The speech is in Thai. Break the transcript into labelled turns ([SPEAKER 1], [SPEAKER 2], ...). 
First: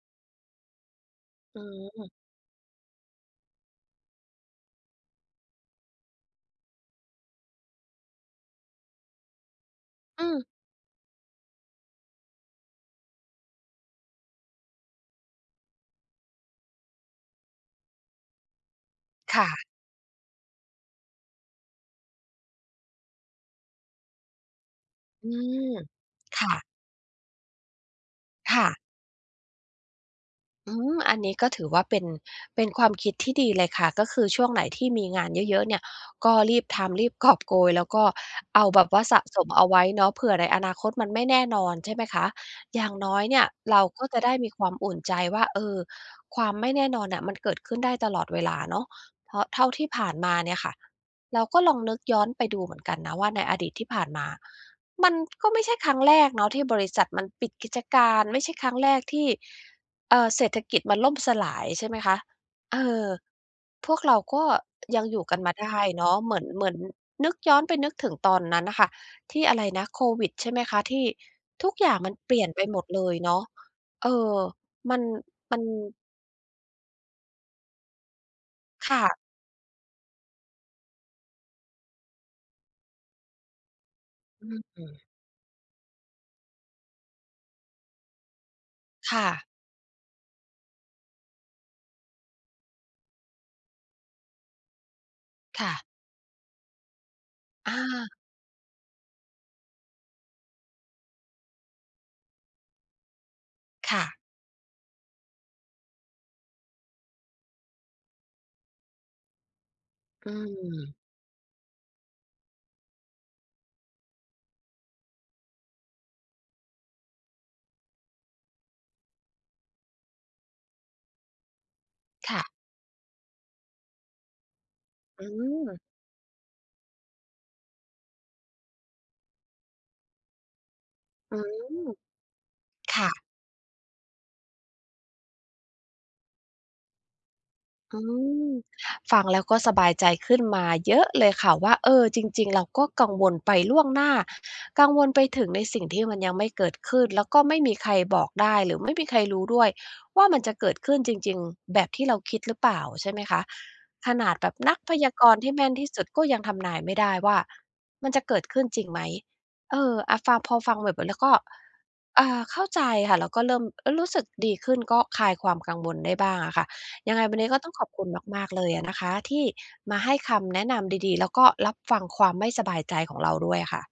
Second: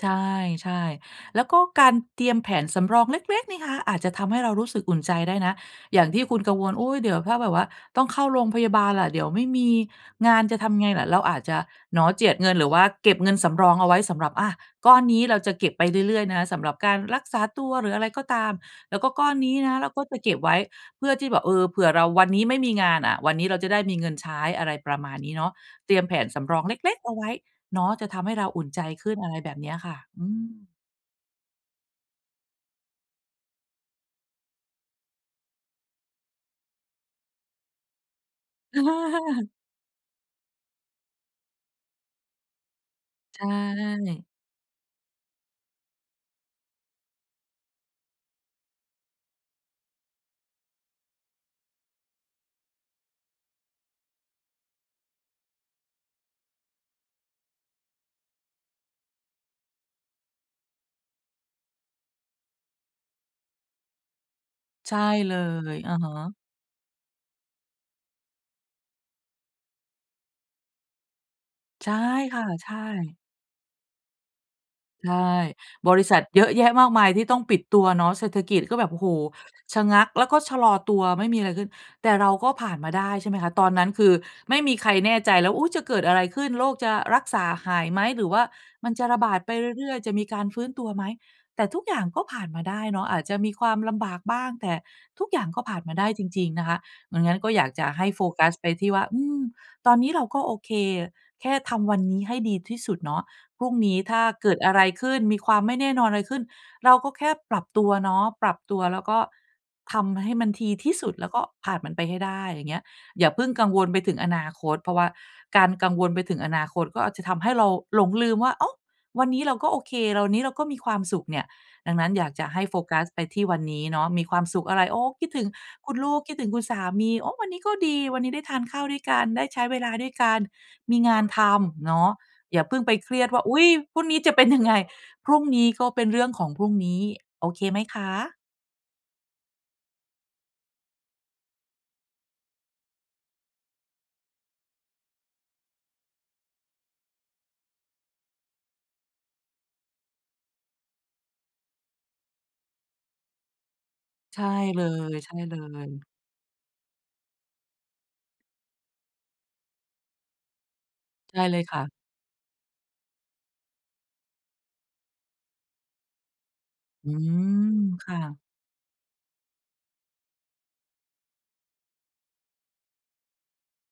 [SPEAKER 1] ใช่ ๆ แล้วก
[SPEAKER 2] อ
[SPEAKER 1] ็
[SPEAKER 2] ื
[SPEAKER 1] การ
[SPEAKER 2] ม
[SPEAKER 1] เตรียมแผนสำรองเล็ก ๆ นี่คะ อาจจะทำให้เรารู้สึกอุ่นใจได้นะ อย่างที่คุณกังวล อุ๊ย เดี๋ยวถ้าแบบว่า ต้องเข้าโรงพยาบาลล่ะ เดี๋ยวไม่มี
[SPEAKER 2] อื
[SPEAKER 1] งาน
[SPEAKER 2] ม
[SPEAKER 1] จะทำไงล่ะ? เราอาจจะหนอเจียดเงิน หรือว่าเก็บเงินสำรองเอาไว้สำหรับ อา ก้อนนี้ เราจะเก็บไปเรื่อย ๆ นะ สำหรับการรักษาตัว หรืออะไรก็ตาม แล้วก็ก้อน
[SPEAKER 2] ค่
[SPEAKER 1] นี้
[SPEAKER 2] ะ
[SPEAKER 1] นะ เราก็จะเก็บไว้เพื่อที่แบบ เออ เผื่อเราวันนี้ไม่มีงานอะ วันนี้เราจะได้มีเงินใช้ อะไรประมาณ
[SPEAKER 2] อ
[SPEAKER 1] น
[SPEAKER 2] ื
[SPEAKER 1] ี้เนาะ
[SPEAKER 2] ม
[SPEAKER 1] เตรียมแผนส
[SPEAKER 2] ค่
[SPEAKER 1] ำรอ
[SPEAKER 2] ะ
[SPEAKER 1] งเล็ก ๆ เอาไว้เนาะ จะทำให้เรา
[SPEAKER 2] ค
[SPEAKER 1] อุ
[SPEAKER 2] ่
[SPEAKER 1] ่น
[SPEAKER 2] ะ
[SPEAKER 1] ใจขึ้น อะไรแบบเนี้ยค่ะ อืม
[SPEAKER 2] อืม อันนี้ก็ถือว่าเป็น เป็นความคิดที่ดีเลยค่ะ ก็คือช่วงไหนที่มีงานเยอะ ๆ เนี่ย ก็รีบทำ รีบกอบโกย แล้วก็เอาแบบว่าสะสมเอาไว้เนาะ เผื่อในอนาคตมันไม่แน่นอน ใช่ไหมคะ อย่างน้อยเน
[SPEAKER 1] ใช
[SPEAKER 2] ี่ย เราก็จะ
[SPEAKER 1] ่
[SPEAKER 2] ได้มีความอุ่นใจว่า เออ ความไม่แน่นอนน่ะ มันเกิดขึ้นได้ตลอดเวลาเนาะ เพราะเท่าที่ผ่านมาเนี่ยค่ะ เราก็ลองนึกย้อนไปดูเหมือนกันนะ ว่าในอดีตที่ผ่านมา มันก็ไม่ใช่ครั้งแรกเนาะ ที่บริษัทมันปิดกิจการ ไม่ใช่ครั้งแรกที่ เอ่อ เศรษฐกิจมันล่มสลาย ใช่ไหมคะ เออ พวกเราก็
[SPEAKER 1] ใช
[SPEAKER 2] ย
[SPEAKER 1] ่
[SPEAKER 2] ังอยู่
[SPEAKER 1] เ
[SPEAKER 2] ก
[SPEAKER 1] ล
[SPEAKER 2] ันมาได
[SPEAKER 1] ย
[SPEAKER 2] ้
[SPEAKER 1] อะ
[SPEAKER 2] เน
[SPEAKER 1] ฮ
[SPEAKER 2] าะ เห
[SPEAKER 1] ะ
[SPEAKER 2] มือน เหมือนนึกย้อนไปนึกถึงตอนนั้นน่ะค่ะ ที่อะไรนะ โควิด ใช่ไหมคะ ที่ทุก
[SPEAKER 1] ใ
[SPEAKER 2] อ
[SPEAKER 1] ช
[SPEAKER 2] ย่
[SPEAKER 1] ่
[SPEAKER 2] างมันเป
[SPEAKER 1] ค
[SPEAKER 2] ลี
[SPEAKER 1] ่
[SPEAKER 2] ่
[SPEAKER 1] ะ
[SPEAKER 2] ยนไป
[SPEAKER 1] ใช
[SPEAKER 2] หมดเล
[SPEAKER 1] ่
[SPEAKER 2] ยเนาะ เออ มัน
[SPEAKER 1] ใช่
[SPEAKER 2] มัน
[SPEAKER 1] บริษัทเยอะแยะมากมายที่ต้องปิดตัวเนาะ เศรษฐกิจก็แบ
[SPEAKER 2] ค
[SPEAKER 1] บ โอ
[SPEAKER 2] ่
[SPEAKER 1] ้โฮ
[SPEAKER 2] ะ
[SPEAKER 1] ชะงัก แล้วก็ชะลอตัว ไม่มีอะไรขึ้น แต่เราก็ผ่านมาได้ ใช่ไหมคะ ตอนนั้นคือ
[SPEAKER 2] อื
[SPEAKER 1] ไม่มีใคร
[SPEAKER 2] ม
[SPEAKER 1] แน่ใจแล้ว อุ๊ย จะเกิดอะไรขึ้น โรคจะรักษาหายไหม หรือว่ามันจะ
[SPEAKER 2] ค
[SPEAKER 1] ระ
[SPEAKER 2] ่
[SPEAKER 1] บาด
[SPEAKER 2] ะ
[SPEAKER 1] ไปเรื่อย ๆ จะมีการฟื้นตัวไหม? แต่ทุกอย่าง ก็ผ่านมาได้เนาะ อาจจะมีความลำบากบ้าง แต่ทุกอย่างก็
[SPEAKER 2] ค่
[SPEAKER 1] ผ่าน
[SPEAKER 2] ะ
[SPEAKER 1] มาได้จริง ๆ นะคะ อย่างงั้นก็อยาก
[SPEAKER 2] อ
[SPEAKER 1] จะให
[SPEAKER 2] า
[SPEAKER 1] ้โฟกัสไปที่ว่า อืม ตอนนี้เราก็ โอเค แค่ทำวันนี้ให้ดีที่สุดเนาะ พรุ่งน
[SPEAKER 2] ค
[SPEAKER 1] ี้
[SPEAKER 2] ่
[SPEAKER 1] ถ
[SPEAKER 2] ะ
[SPEAKER 1] ้าเกิดอะไรขึ้น มีความไม่แน่นอนอะไรขึ้น เราก็แค่ปรับตัวเนาะ ปรับตัวแล้วก็ทำใ
[SPEAKER 2] อื
[SPEAKER 1] ห้มันดีที
[SPEAKER 2] ม
[SPEAKER 1] ่สุด แล้วก็ผ่านมันไปให้ได้ อย่างเงี้ย อย่าเพิ่งกังวลไปถึงอนาคต เพราะว่าการกังวลไปถึงอนาคตก็อาจจะทำให้เราหลงลืมว่า อ้าว วันนี้เราก็โอเค วันนี้เราก็มีความสุขเนี่ย ดังนั้นอยาก
[SPEAKER 2] ค่
[SPEAKER 1] จ
[SPEAKER 2] ะ
[SPEAKER 1] ะให้โฟกัสไปที่วันนี้เนาะ มีความสุขอะไร โอ้
[SPEAKER 2] อ
[SPEAKER 1] ค
[SPEAKER 2] ื
[SPEAKER 1] ิดถึง
[SPEAKER 2] ม
[SPEAKER 1] คุณลูก คิดถึงคุณสามี โอ้ วันนี้ก็ดี วันนี้ได้ทานข้าวด้วยกัน ได้ใช้เวลาด้วยกัน มีงาน
[SPEAKER 2] อื
[SPEAKER 1] ทำ
[SPEAKER 2] ม
[SPEAKER 1] เนาะ อย่าเพิ่งไป
[SPEAKER 2] ค่
[SPEAKER 1] เครี
[SPEAKER 2] ะ
[SPEAKER 1] ยดว่า อุ๊ย! พรุ่งนี้จะเป็นยังไง? พรุ่งนี้ก็เป็นเรื่องของพรุ่งนี้ โอเคไหม
[SPEAKER 2] อ
[SPEAKER 1] ค
[SPEAKER 2] ื
[SPEAKER 1] ะ?
[SPEAKER 2] ม ฟังแล้วก็สบายใจขึ้นมาเยอะเลยค่ะ ว่า เออ จริง ๆ เราก็กังวลไปล่วงหน้า กังวลไปถึงในสิ่งที่มันยังไม่เกิดขึ้น แล้วก็ไม่มีใครบอกได้ หรือไม่มีใครรู้ด้วย ว่ามันจะเกิดขึ้นจริง ๆ แบบที่เราคิดหรือเปล่า ใช่ไหมคะ ขนาด
[SPEAKER 1] ใช่
[SPEAKER 2] แบบนั
[SPEAKER 1] เล
[SPEAKER 2] กพยากรณ์ที่แม่นที
[SPEAKER 1] ย
[SPEAKER 2] ่ส
[SPEAKER 1] ๆ
[SPEAKER 2] ุด ก็ยังทำนายไม่ได้ว่ามันจะเกิดขึ้นจริงไหม? เออ อะ ฟัง พอฟังแล้วก็
[SPEAKER 1] ได้เลยค่ะ
[SPEAKER 2] อ่า เข้าใจค่ะ แล้วก็เริ่มรู้สึกดีขึ้น ก็คลายความกังวลได้บ้างอะค่ะ
[SPEAKER 1] อื
[SPEAKER 2] ยังไงวันนี้ก็
[SPEAKER 1] ม
[SPEAKER 2] ต้องขอบคุ
[SPEAKER 1] ค
[SPEAKER 2] ณ
[SPEAKER 1] ่ะ
[SPEAKER 2] มาก ๆ เลยอะนะคะ ที่มาให้คำแนะนำดี ๆ แล้วก็รับฟังความไม่สบายใจของเราด้วยอะค่ะ